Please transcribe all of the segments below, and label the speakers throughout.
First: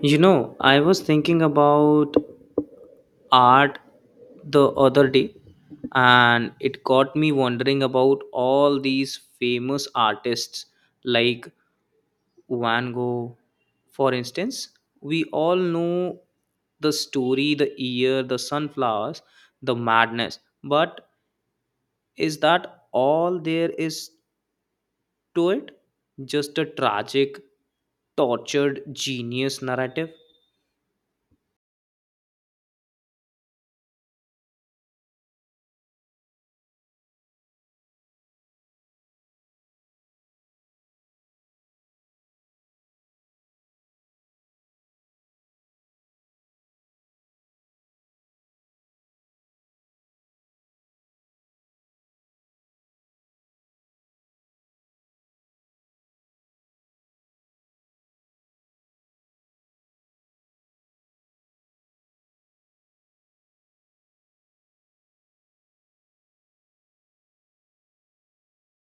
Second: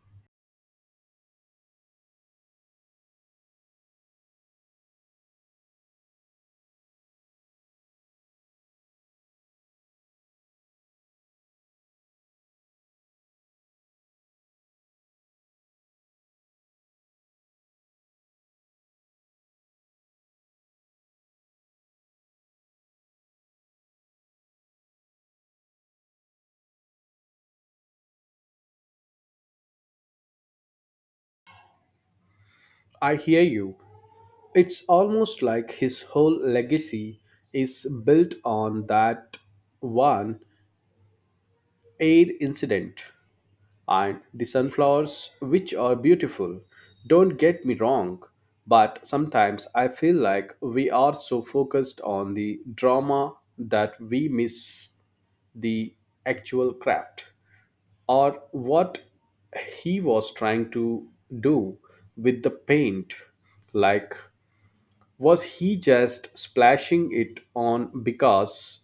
Speaker 1: You know, I was thinking about art the other day, and it got me wondering about all these famous artists like Van Gogh, for instance. We all know the story, the year, the sunflowers, the madness, but is that all there is to it? Just a tragic, tortured genius narrative?
Speaker 2: I hear you. It's almost like his whole legacy is built on that one air incident. And the sunflowers, which are beautiful, don't get me wrong, but sometimes I feel like we are so focused on the drama that we miss the actual craft, or what he was trying to do with the paint. Like, was he just splashing it on because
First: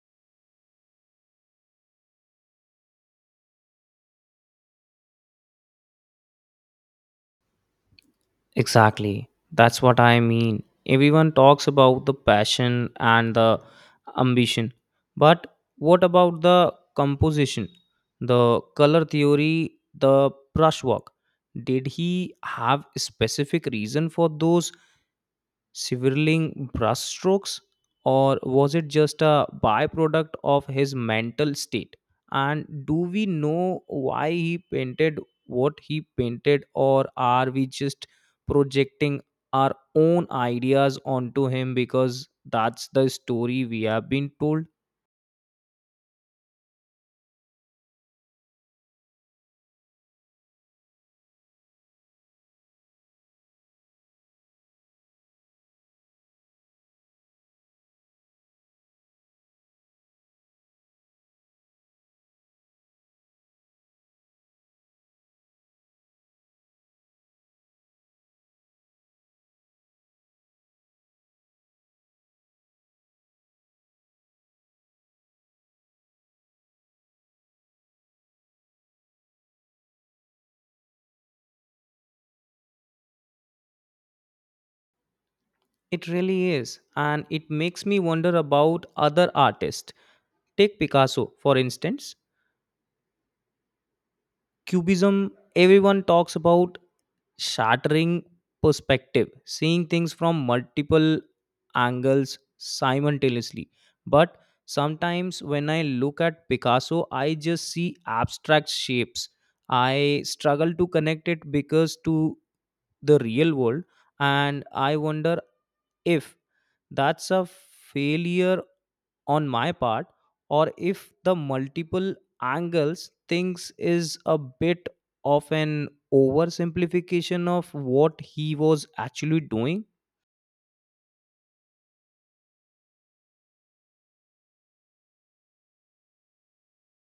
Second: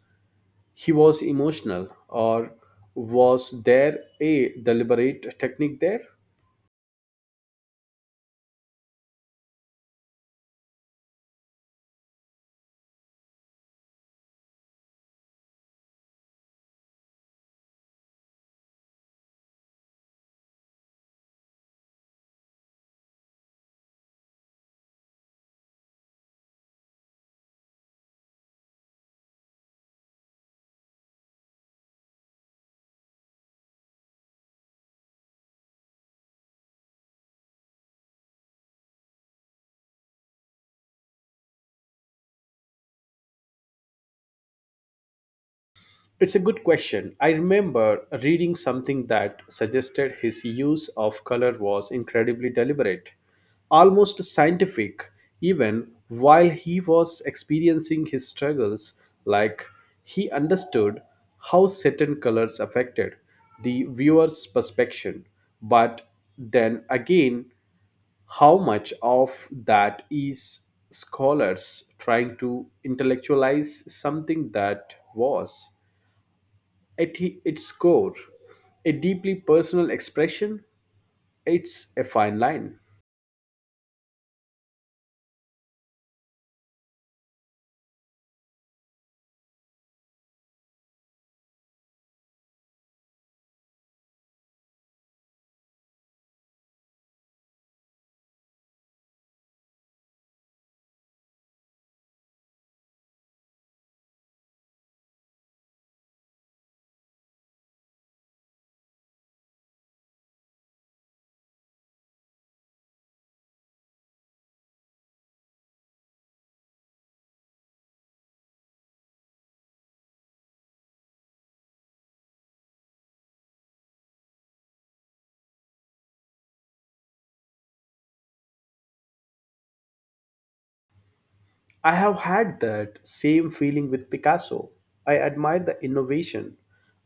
Speaker 2: he was emotional, or was there a deliberate technique there?
Speaker 1: Exactly. That's what I mean. Everyone talks about the passion and the ambition. But what about the composition, the color theory, the brushwork? Did he have a specific reason for those swirling brushstrokes, or was it just a byproduct of his mental state? And do we know why he painted what he painted, or are we just projecting our own ideas onto him because that's the story we have been told?
Speaker 2: It's a good question. I remember reading something that suggested his use of color was incredibly deliberate, almost scientific, even while he was experiencing his struggles. Like, he understood how certain colors affected the viewer's perception, but then again, how much of that is scholars trying to intellectualize something that was? At its core, a deeply personal expression, it's a fine line.
Speaker 1: It really is, and it makes me wonder about other artists. Take Picasso, for instance. Cubism, everyone talks about shattering perspective, seeing things from multiple angles simultaneously. But sometimes when I look at Picasso, I just see abstract shapes. I struggle to connect it because to the real world, and I wonder if that's a failure on my part, or if the multiple angles things is a bit of an oversimplification of what he was actually doing.
Speaker 2: I have had that same feeling with Picasso. I admire the innovation.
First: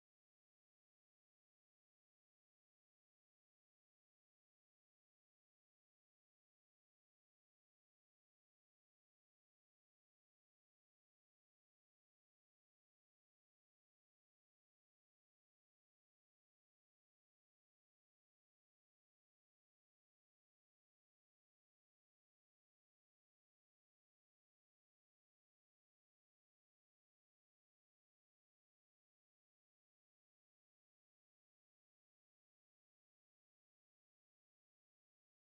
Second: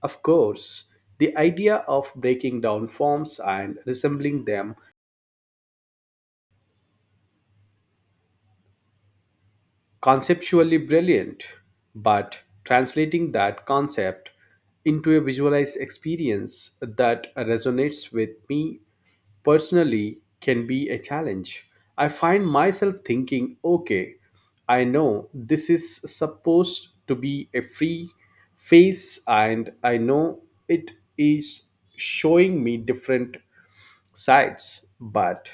Speaker 2: Of course, the idea of breaking down forms and resembling them conceptually brilliant, but translating that concept into a visualized experience that resonates with me personally can be a challenge. I find myself thinking, okay, I know this is supposed to be a free phase, and I know it is showing me different sides, but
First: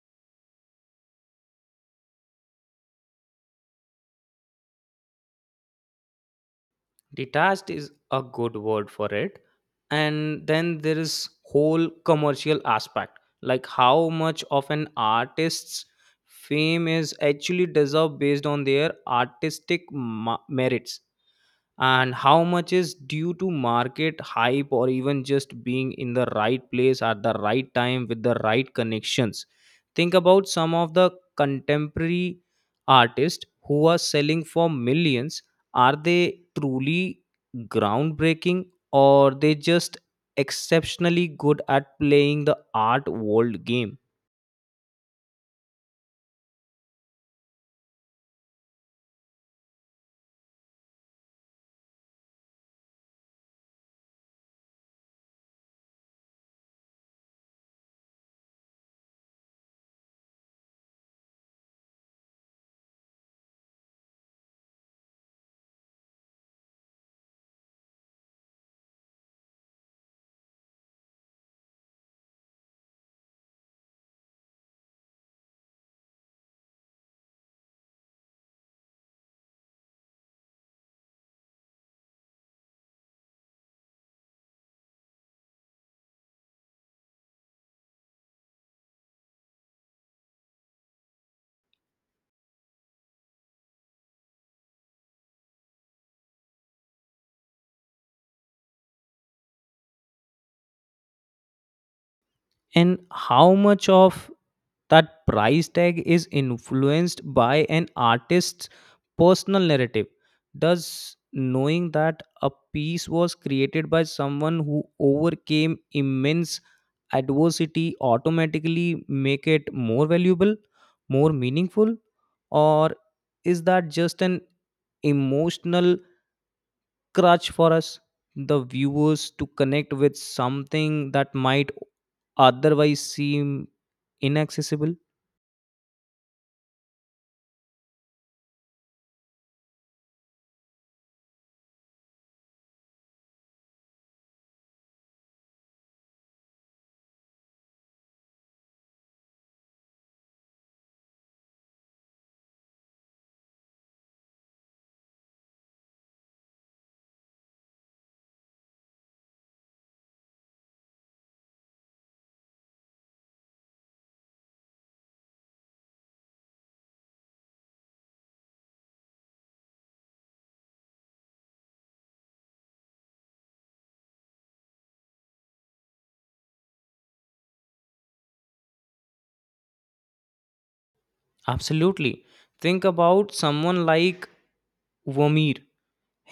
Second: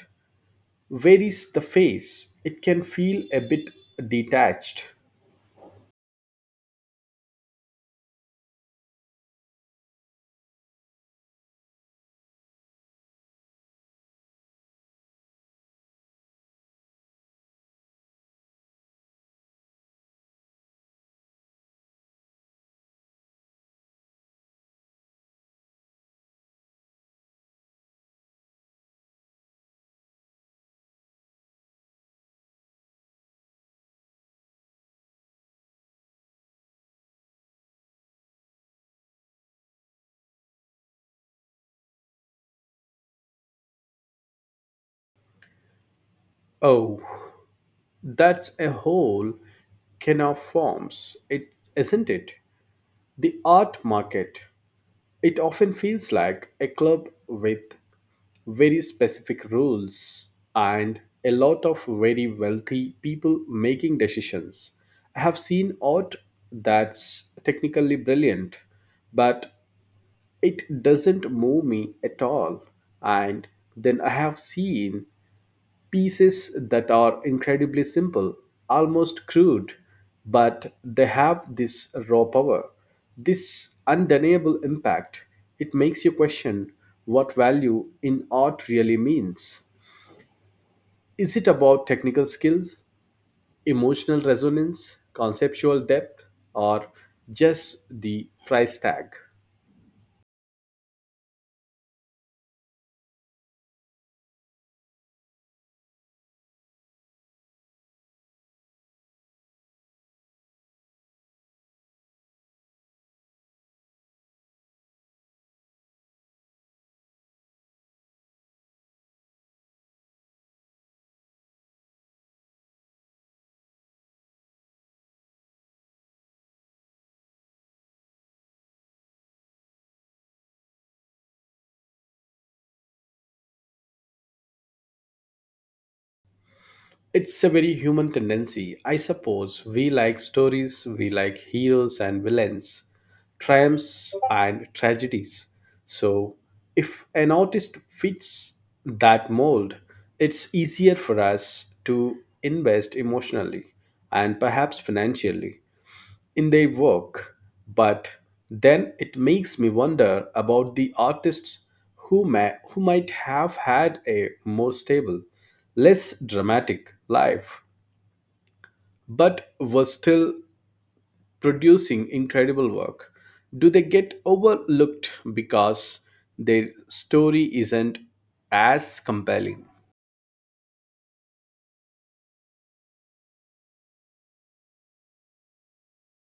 Speaker 2: where is the face? It can feel a bit detached.
Speaker 1: Detached is a good word for it. And then there is whole commercial aspect, like how much of an artist's fame is actually deserved based on their artistic merits, and how much is due to market hype, or even just being in the right place at the right time with the right connections. Think about some of the contemporary artists who are selling for millions. Are they truly groundbreaking, or they just exceptionally good at playing the art world game?
Speaker 2: Oh, that's a whole can of forms, it, isn't it? The art market. It often feels like a club with very specific rules and a lot of very wealthy people making decisions. I have seen art that's technically brilliant, but it doesn't move me at all. And then I have seen pieces that are incredibly simple, almost crude, but they have this raw power, this undeniable impact. It makes you question what value in art really means. Is it about technical skills, emotional resonance, conceptual depth, or just the price tag?
Speaker 1: And how much of that price tag is influenced by an artist's personal narrative? Does knowing that a piece was created by someone who overcame immense adversity automatically make it more valuable, more meaningful? Or is that just an emotional crutch for us, the viewers, to connect with something that might otherwise seem inaccessible?
Speaker 2: It's a very human tendency, I suppose. We like stories, we like heroes and villains, triumphs and tragedies. So, if an artist fits that mold, it's easier for us to invest emotionally, and perhaps financially, in their work. But then it makes me wonder about the artists who might have had a more stable, less dramatic life, but were still producing incredible work. Do they get overlooked because their story isn't as compelling?
Speaker 1: Absolutely. Think about someone like Vomir.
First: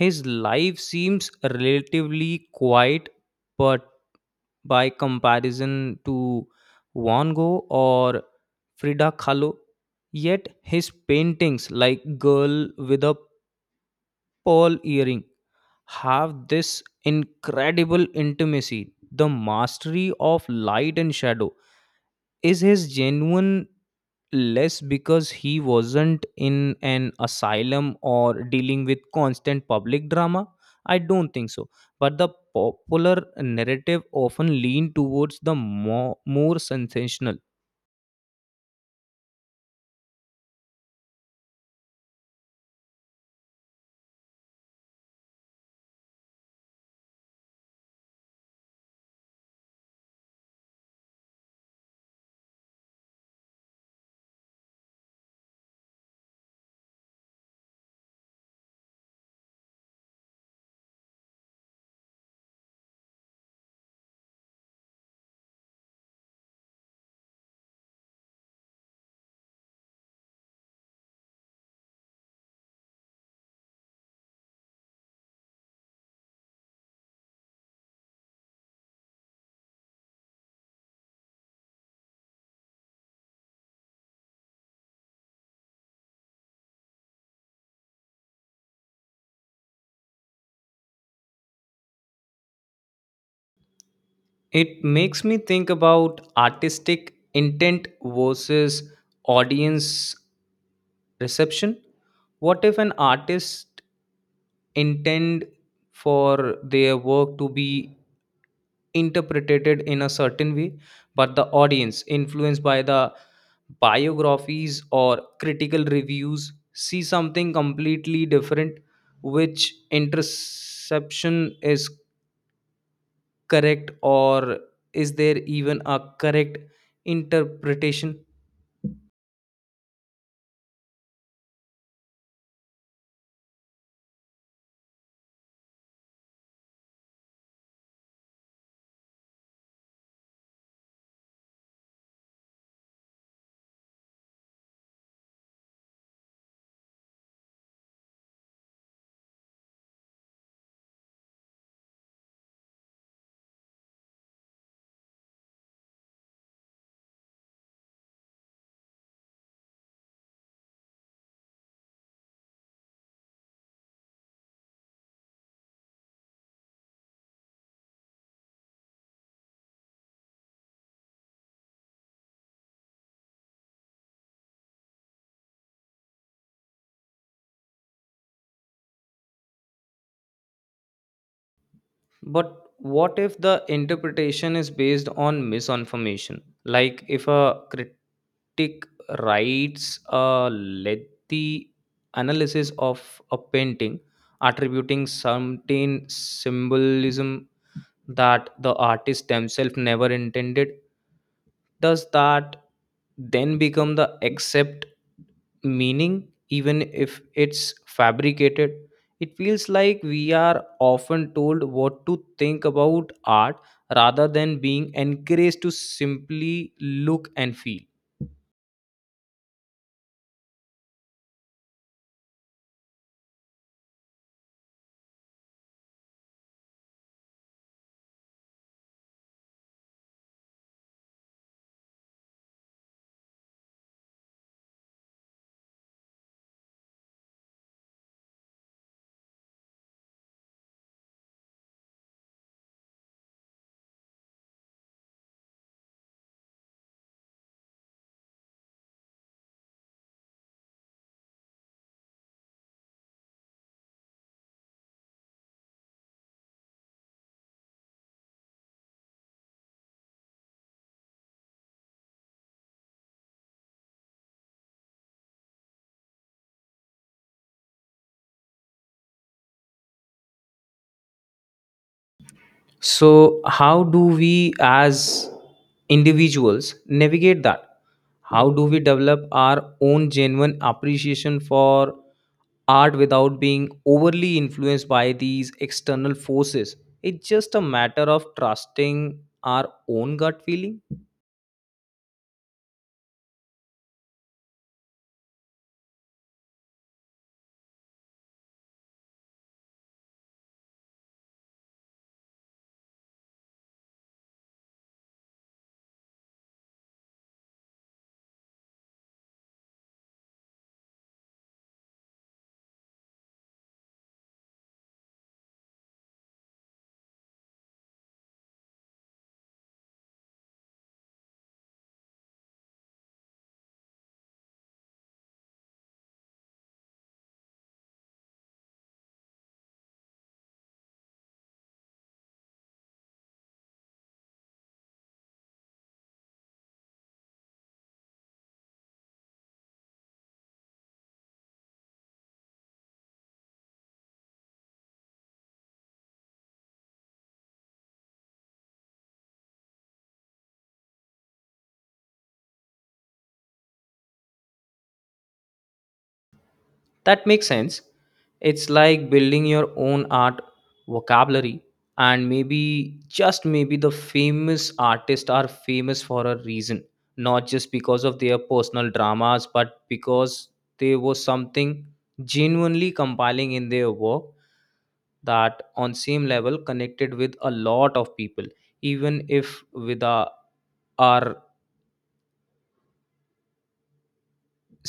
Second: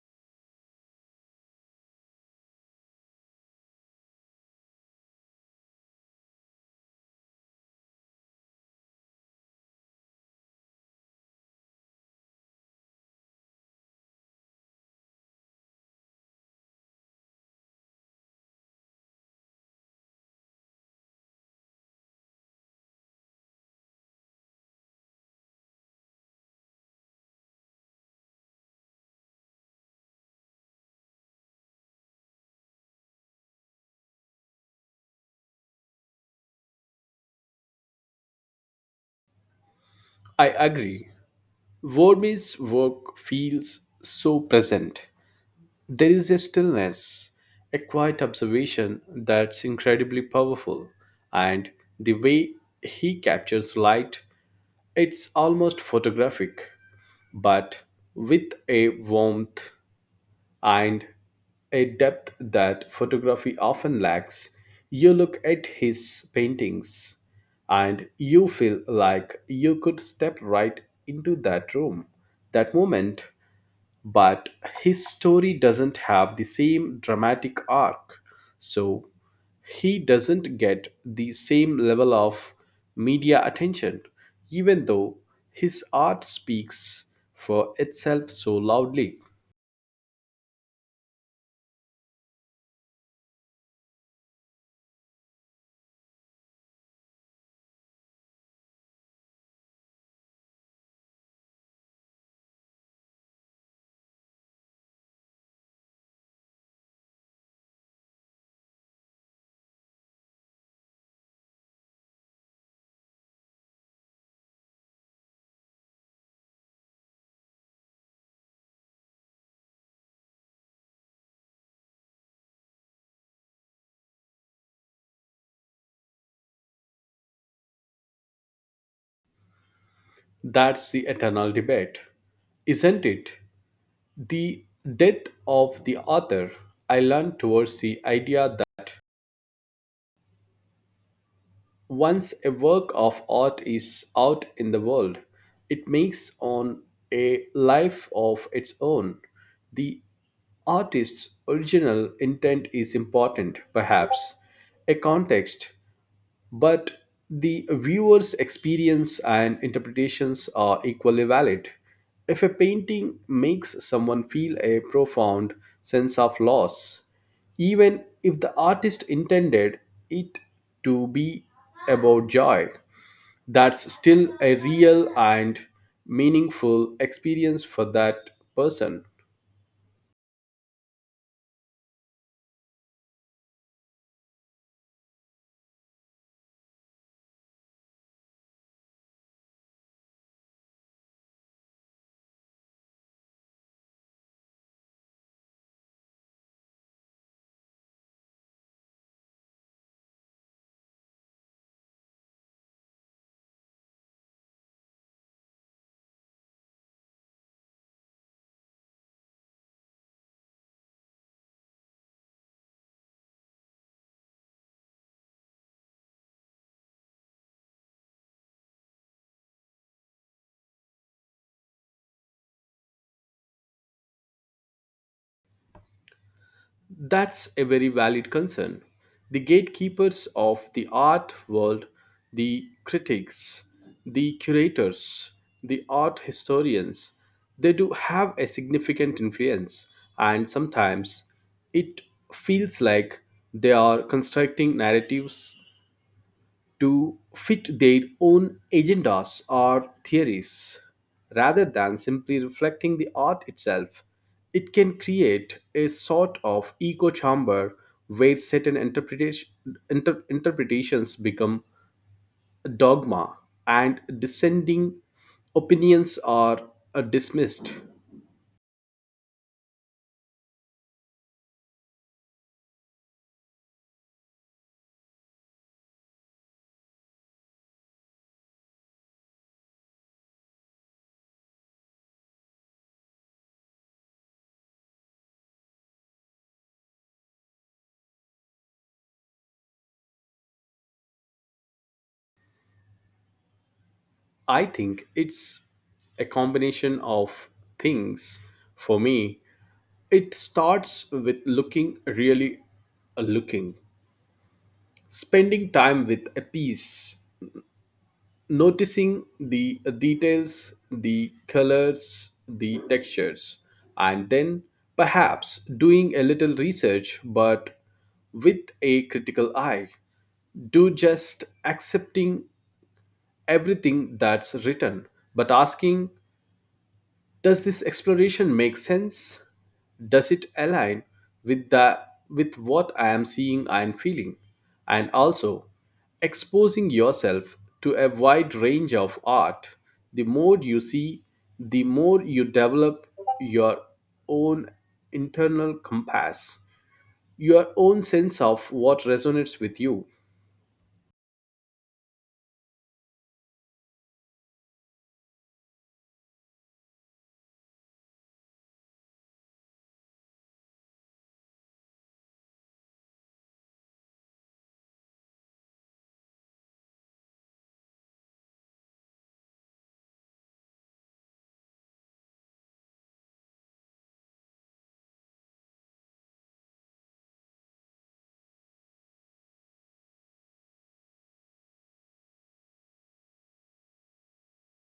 Speaker 1: His life seems relatively quiet but by comparison to Van Gogh or Frida Kahlo, yet his paintings like Girl with a Pearl Earring have this incredible intimacy. The mastery of light and shadow, is his genuine less because he wasn't in an asylum or dealing with constant public drama? I don't think so, but the popular narrative often lean towards the more sensational.
Speaker 2: I agree. Vermeer's work feels so present. There is a stillness, a quiet observation that's incredibly powerful, and the way he captures light, it's almost photographic, but with a warmth and a depth that photography often lacks. You look at his paintings and you feel like you could step right into that room, that moment, but his story doesn't have the same dramatic arc. So he doesn't get the same level of media attention, even though his art speaks for itself so loudly.
Speaker 1: It makes me think about artistic intent versus audience reception. What if an artist intend for their work to be interpreted in a certain way, but the audience, influenced by the biographies or critical reviews, see something completely different? Which interception is correct, or is there even a correct interpretation?
Speaker 2: That's the eternal debate, isn't it? The death of the author, I learned towards the idea that once a work of art is out in the world, it makes on a life of its own. The artist's original intent is important, perhaps, a context, but the viewer's experience and interpretations are equally valid. If a painting makes someone feel a profound sense of loss, even if the artist intended it to be about joy, that's still a real and meaningful experience for that person.
Speaker 1: But what if the interpretation is based on misinformation? Like if a critic writes a lengthy analysis of a painting, attributing certain symbolism that the artist themselves never intended, does that then become the accept meaning, even if it's fabricated? It feels like we are often told what to think about art rather than being encouraged to simply look and feel.
Speaker 2: That's a very valid concern. The gatekeepers of the art world, the critics, the curators, the art historians, they do have a significant influence, and sometimes it feels like they are constructing narratives to fit their own agendas or theories rather than simply reflecting the art itself. It can create a sort of echo chamber where certain interpretations become a dogma, and dissenting opinions are dismissed.
Speaker 1: So how do we as individuals navigate that? How do we develop our own genuine appreciation for art without being overly influenced by these external forces? It's just a matter of trusting our own gut feeling.
Speaker 2: I think it's a combination of things for me. It starts with looking really, looking, spending time with a piece, noticing the details, the colors, the textures, and then perhaps doing a little research, but with a critical eye. Do just accepting everything that's written, but asking, does this exploration make sense? Does it align with the with what I am seeing and feeling? And also, exposing yourself to a wide range of art, the more you see, the more you develop your own internal compass, your own sense of what resonates with you.
Speaker 1: That makes sense. It's like building your own art vocabulary, and maybe, just maybe, the famous artists are famous for a reason, not just because of their personal dramas, but because there was something genuinely compelling in their work that on same level connected with a lot of people, even if with our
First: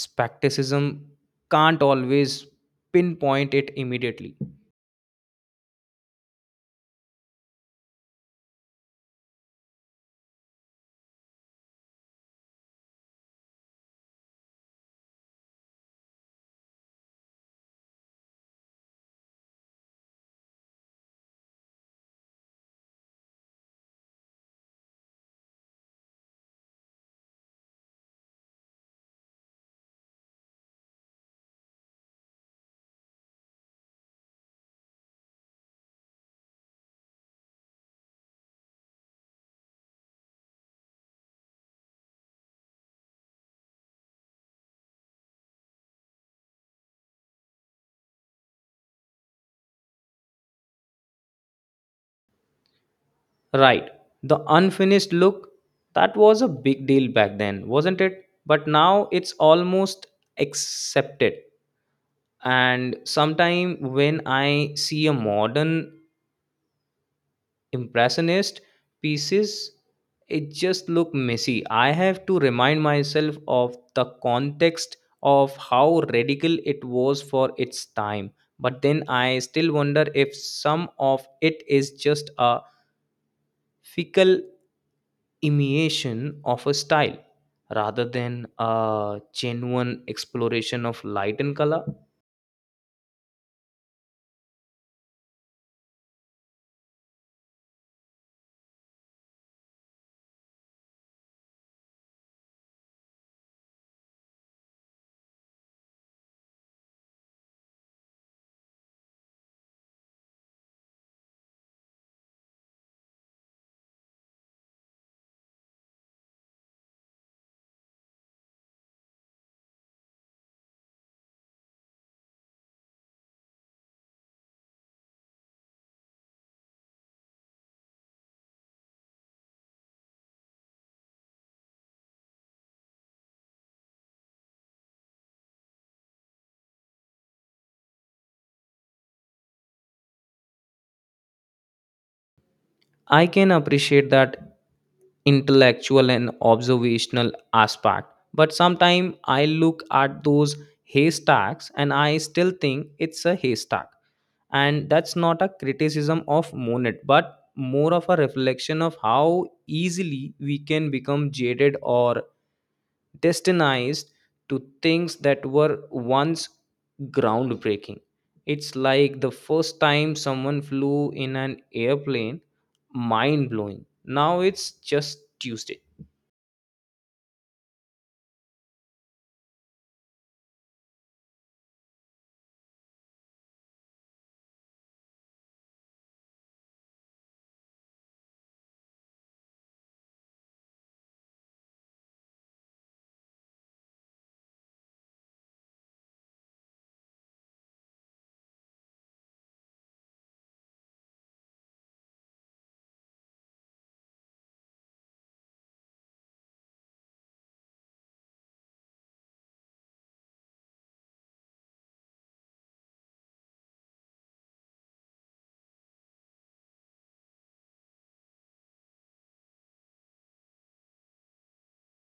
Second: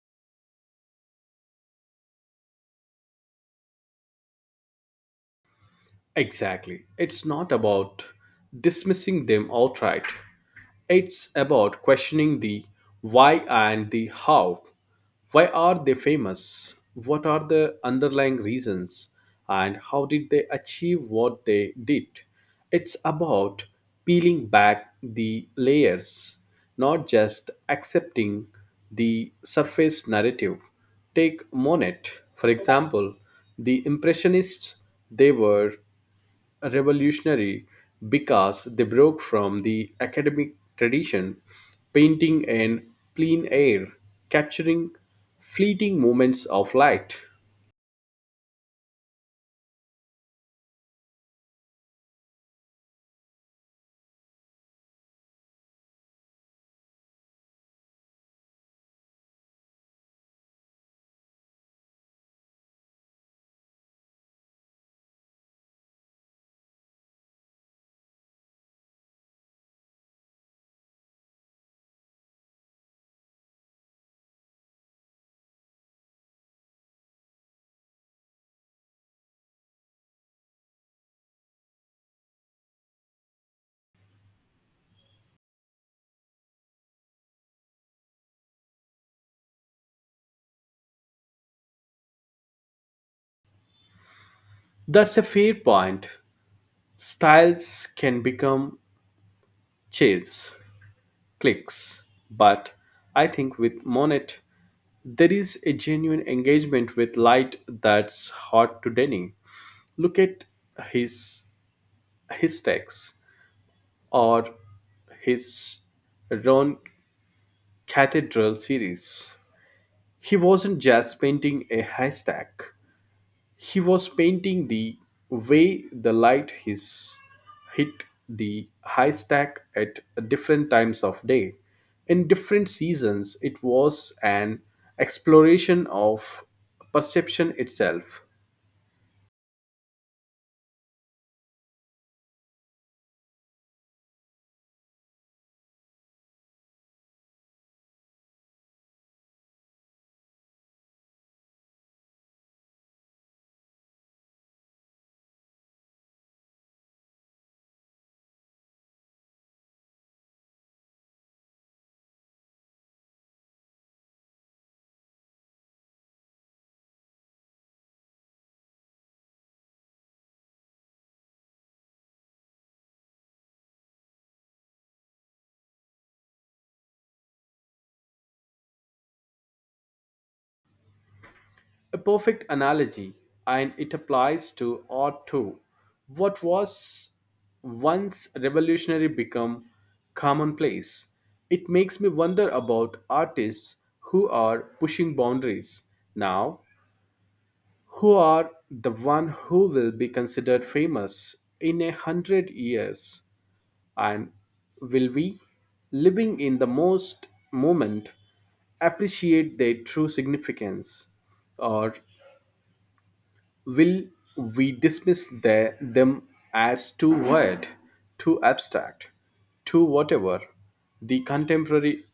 Speaker 1: skepticism can't always pinpoint it immediately.
Speaker 2: Exactly. It's not about dismissing them outright. It's about questioning the why and the how. Why are they famous? What are the underlying reasons? And how did they achieve what they did? It's about peeling back the layers, not just accepting the surface narrative. Take Monet, for example. The Impressionists, they were revolutionary because they broke from the academic tradition, painting in plain air, capturing fleeting moments of light.
Speaker 1: Right. The unfinished look, that was a big deal back then, wasn't it? But now it's almost accepted. And sometime when I see a modern impressionist pieces, it just look messy. I have to remind myself of the context of how radical it was for its time. But then I still wonder if some of it is just a fickle imitation of a style rather than a genuine exploration of light and color.
Speaker 2: That's a fair point. Styles can become chase, clicks, but I think with Monet, there is a genuine engagement with light that's hard to deny. Look at his his texts, or his Ron Cathedral series. He wasn't just painting a haystack, he was painting the way the hit the haystack at different times of day. In different seasons, it was an exploration of perception itself.
Speaker 1: I can appreciate that intellectual and observational aspect, but sometimes I look at those haystacks and I still think it's a haystack. And that's not a criticism of Monet, but more of a reflection of how easily we can become jaded or destinized to things that were once groundbreaking. It's like the first time someone flew in an airplane, mind blowing. Now it's just Tuesday.
Speaker 2: A perfect analogy, and it applies to art too. What was once revolutionary become commonplace. It makes me wonder about artists who are pushing boundaries now. Who are the one who will be considered famous in 100 years, and will we, living in the most moment, appreciate their true significance, or will we dismiss them as too wide, too abstract, too whatever the contemporary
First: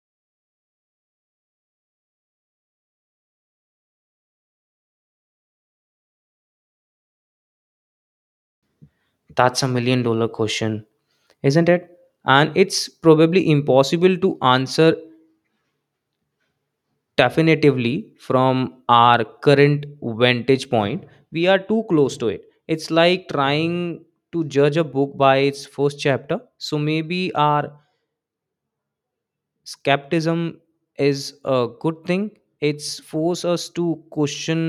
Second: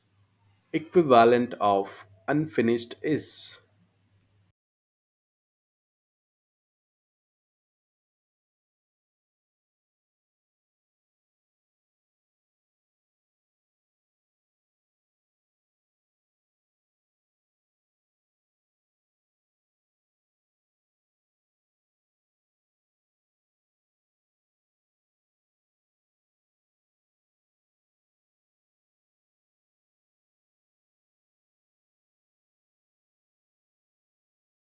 Speaker 2: equivalent of unfinished is?
Speaker 1: That's a million dollar question, isn't it? And it's probably impossible to answer definitively from our current vantage point. We are too close to it. It's like trying to judge a book by its first chapter. So maybe our skepticism is a good thing. It's force us to question,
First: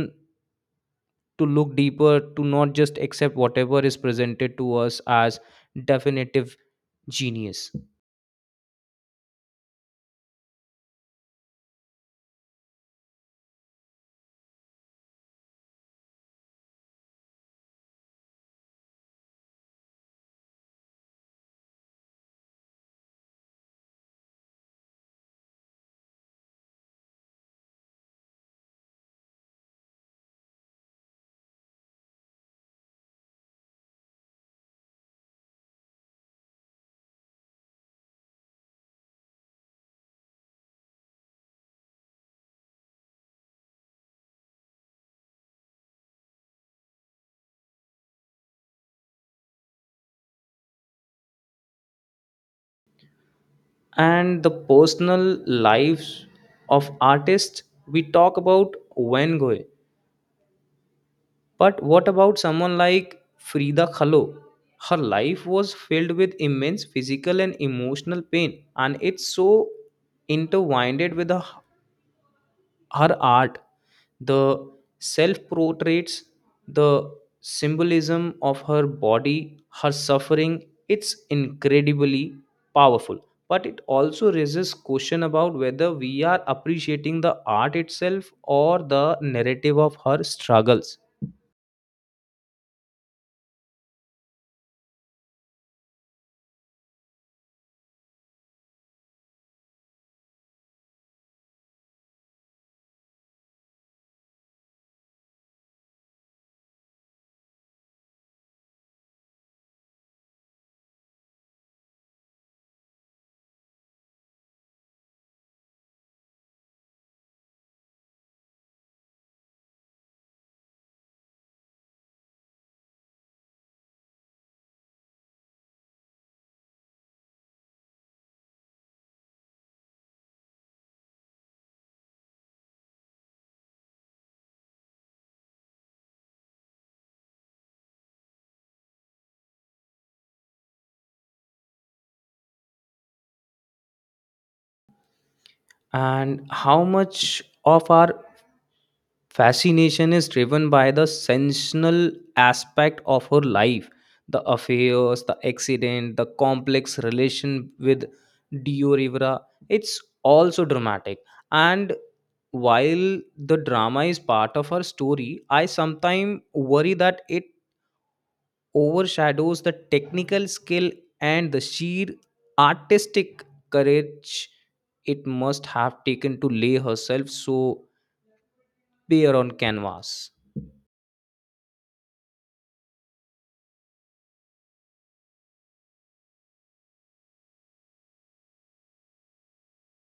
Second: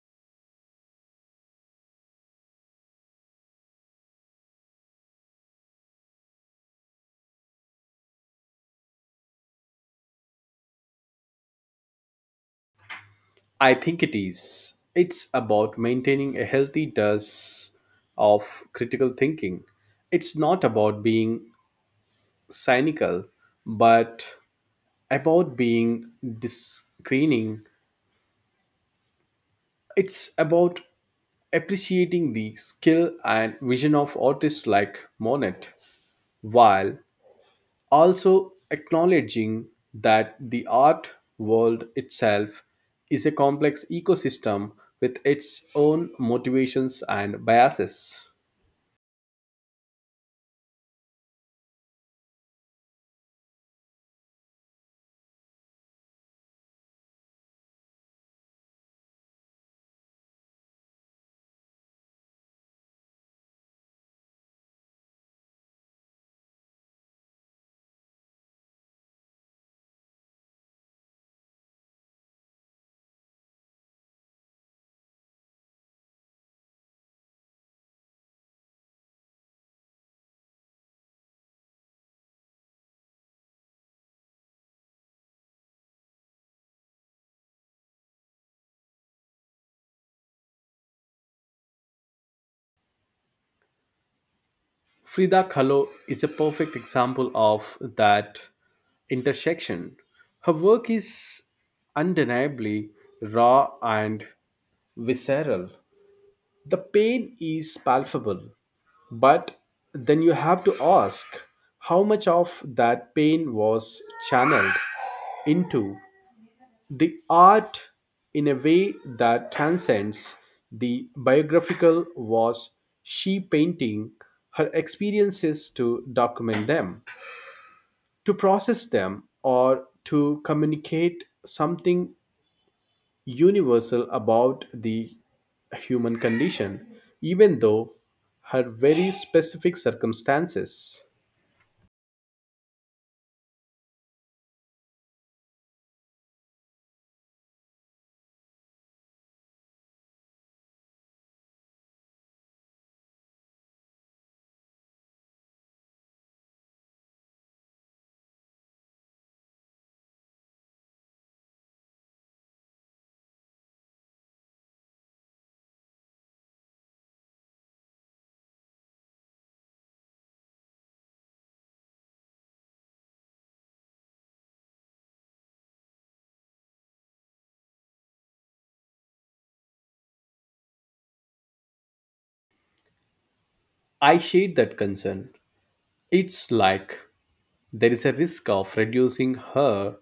Speaker 1: to look deeper, to not just accept whatever is presented to us as definitive genius.
Speaker 2: I think it is. It's about maintaining a healthy dose of critical thinking. It's not about being cynical, but about being discerning. It's about appreciating the skill and vision of artists like Monet, while also acknowledging that the art world itself is a complex ecosystem with its own motivations and biases.
Speaker 1: And the personal lives of artists, we talk about Van Gogh, but what about someone like Frida Kahlo? Her life was filled with immense physical and emotional pain, and it's so intertwined with her art, the self portraits, the symbolism of her body, her suffering, it's incredibly powerful. But it also raises question about whether we are appreciating the art itself or the narrative of her struggles.
Speaker 2: Frida Kahlo is a perfect example of that intersection. Her work is undeniably raw and visceral. The pain is palpable, but then you have to ask, how much of that pain was channeled into the art in a way that transcends the biographical? Was she painting her experiences to document them, to process them, or to communicate something universal about the human condition, even though her very specific circumstances?
Speaker 1: And how much of our fascination is driven by the sensational aspect of her life, the affairs, the accident, the complex relation with Dio Rivera. It's also dramatic. And while the drama is part of her story, I sometimes worry that it overshadows the technical skill and the sheer artistic courage it must have taken to lay herself so bare on canvas.
Speaker 2: I share that concern. It's like there is a risk of reducing her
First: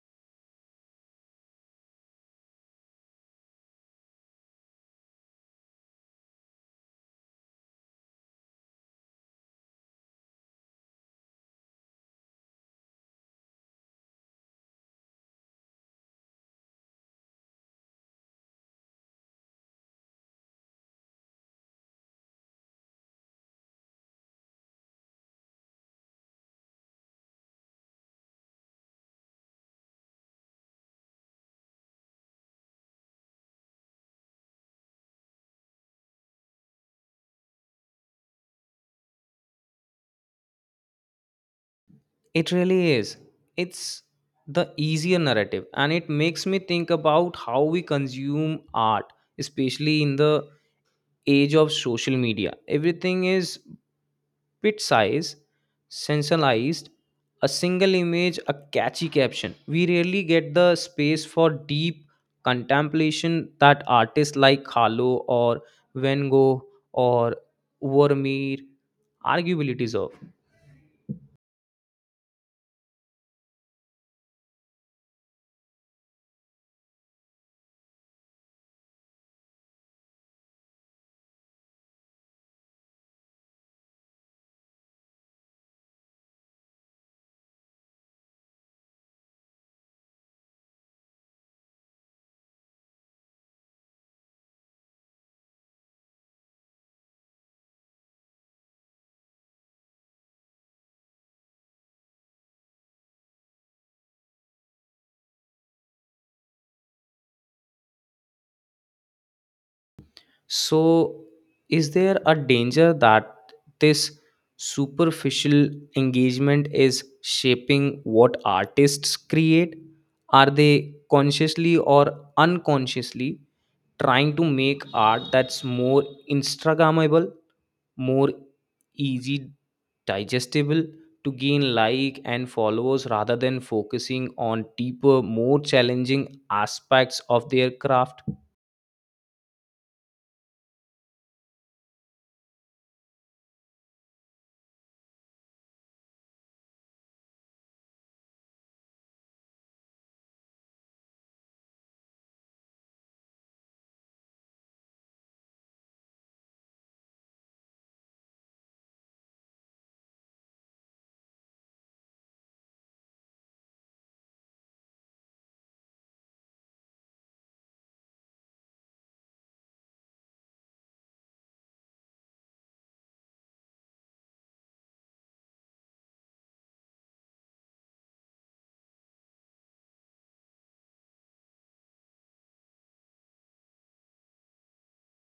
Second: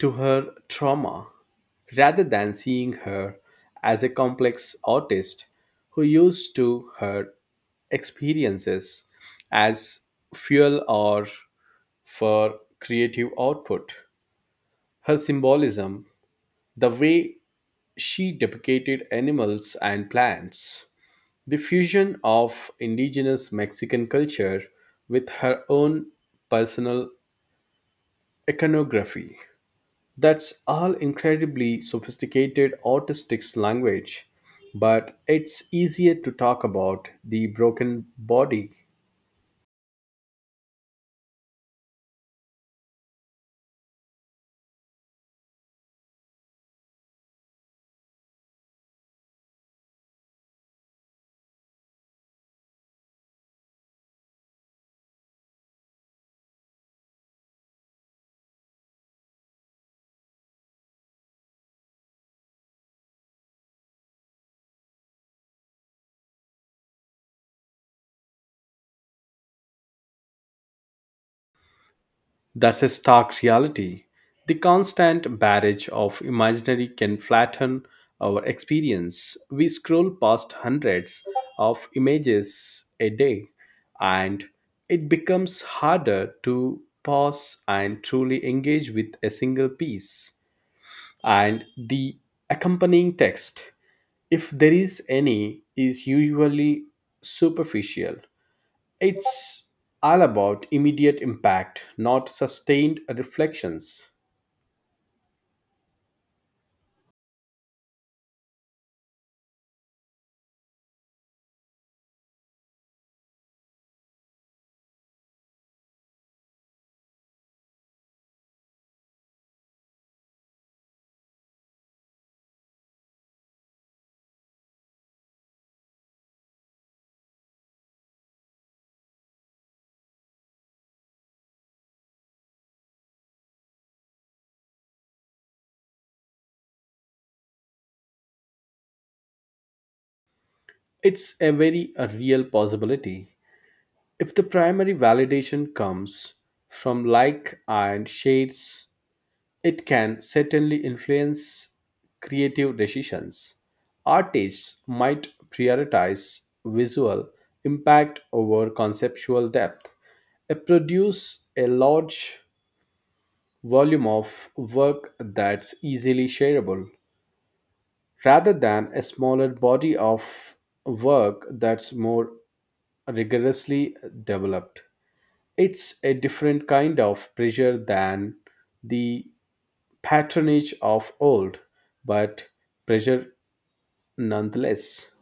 Speaker 2: to her trauma rather than seeing her as a complex artist who used to her experiences as fuel, or for creative output. Her symbolism, the way she depicted animals and plants, the fusion of indigenous Mexican culture with her own personal iconography, that's all incredibly sophisticated artistic language, but it's easier to talk about the broken body.
Speaker 1: It really is. It's the easier narrative, and it makes me think about how we consume art, especially in the age of social media. Everything is bit size, sensationalized, a single image, a catchy caption. We rarely get the space for deep contemplation that artists like Khalo or Van Gogh or Vermeer arguably deserve.
Speaker 2: That's a stark reality. The constant barrage of imaginary can flatten our experience. We scroll past hundreds of images a day, and it becomes harder to pause and truly engage with a single piece. And the accompanying text, if there is any, is usually superficial. It's all about immediate impact, not sustained reflections.
Speaker 1: So, is there a danger that this superficial engagement is shaping what artists create? Are they consciously or unconsciously trying to make art that's more Instagrammable, more easy digestible, to gain like and followers rather than focusing on deeper, more challenging aspects of their craft?
Speaker 2: It's a very a real possibility. If the primary validation comes from like and shades, it can certainly influence creative decisions. Artists might prioritize visual impact over conceptual depth. I produce a large volume of work that's easily shareable rather than a smaller body of work that's more rigorously developed. It's a different kind of pressure than the patronage of old, but pressure nonetheless.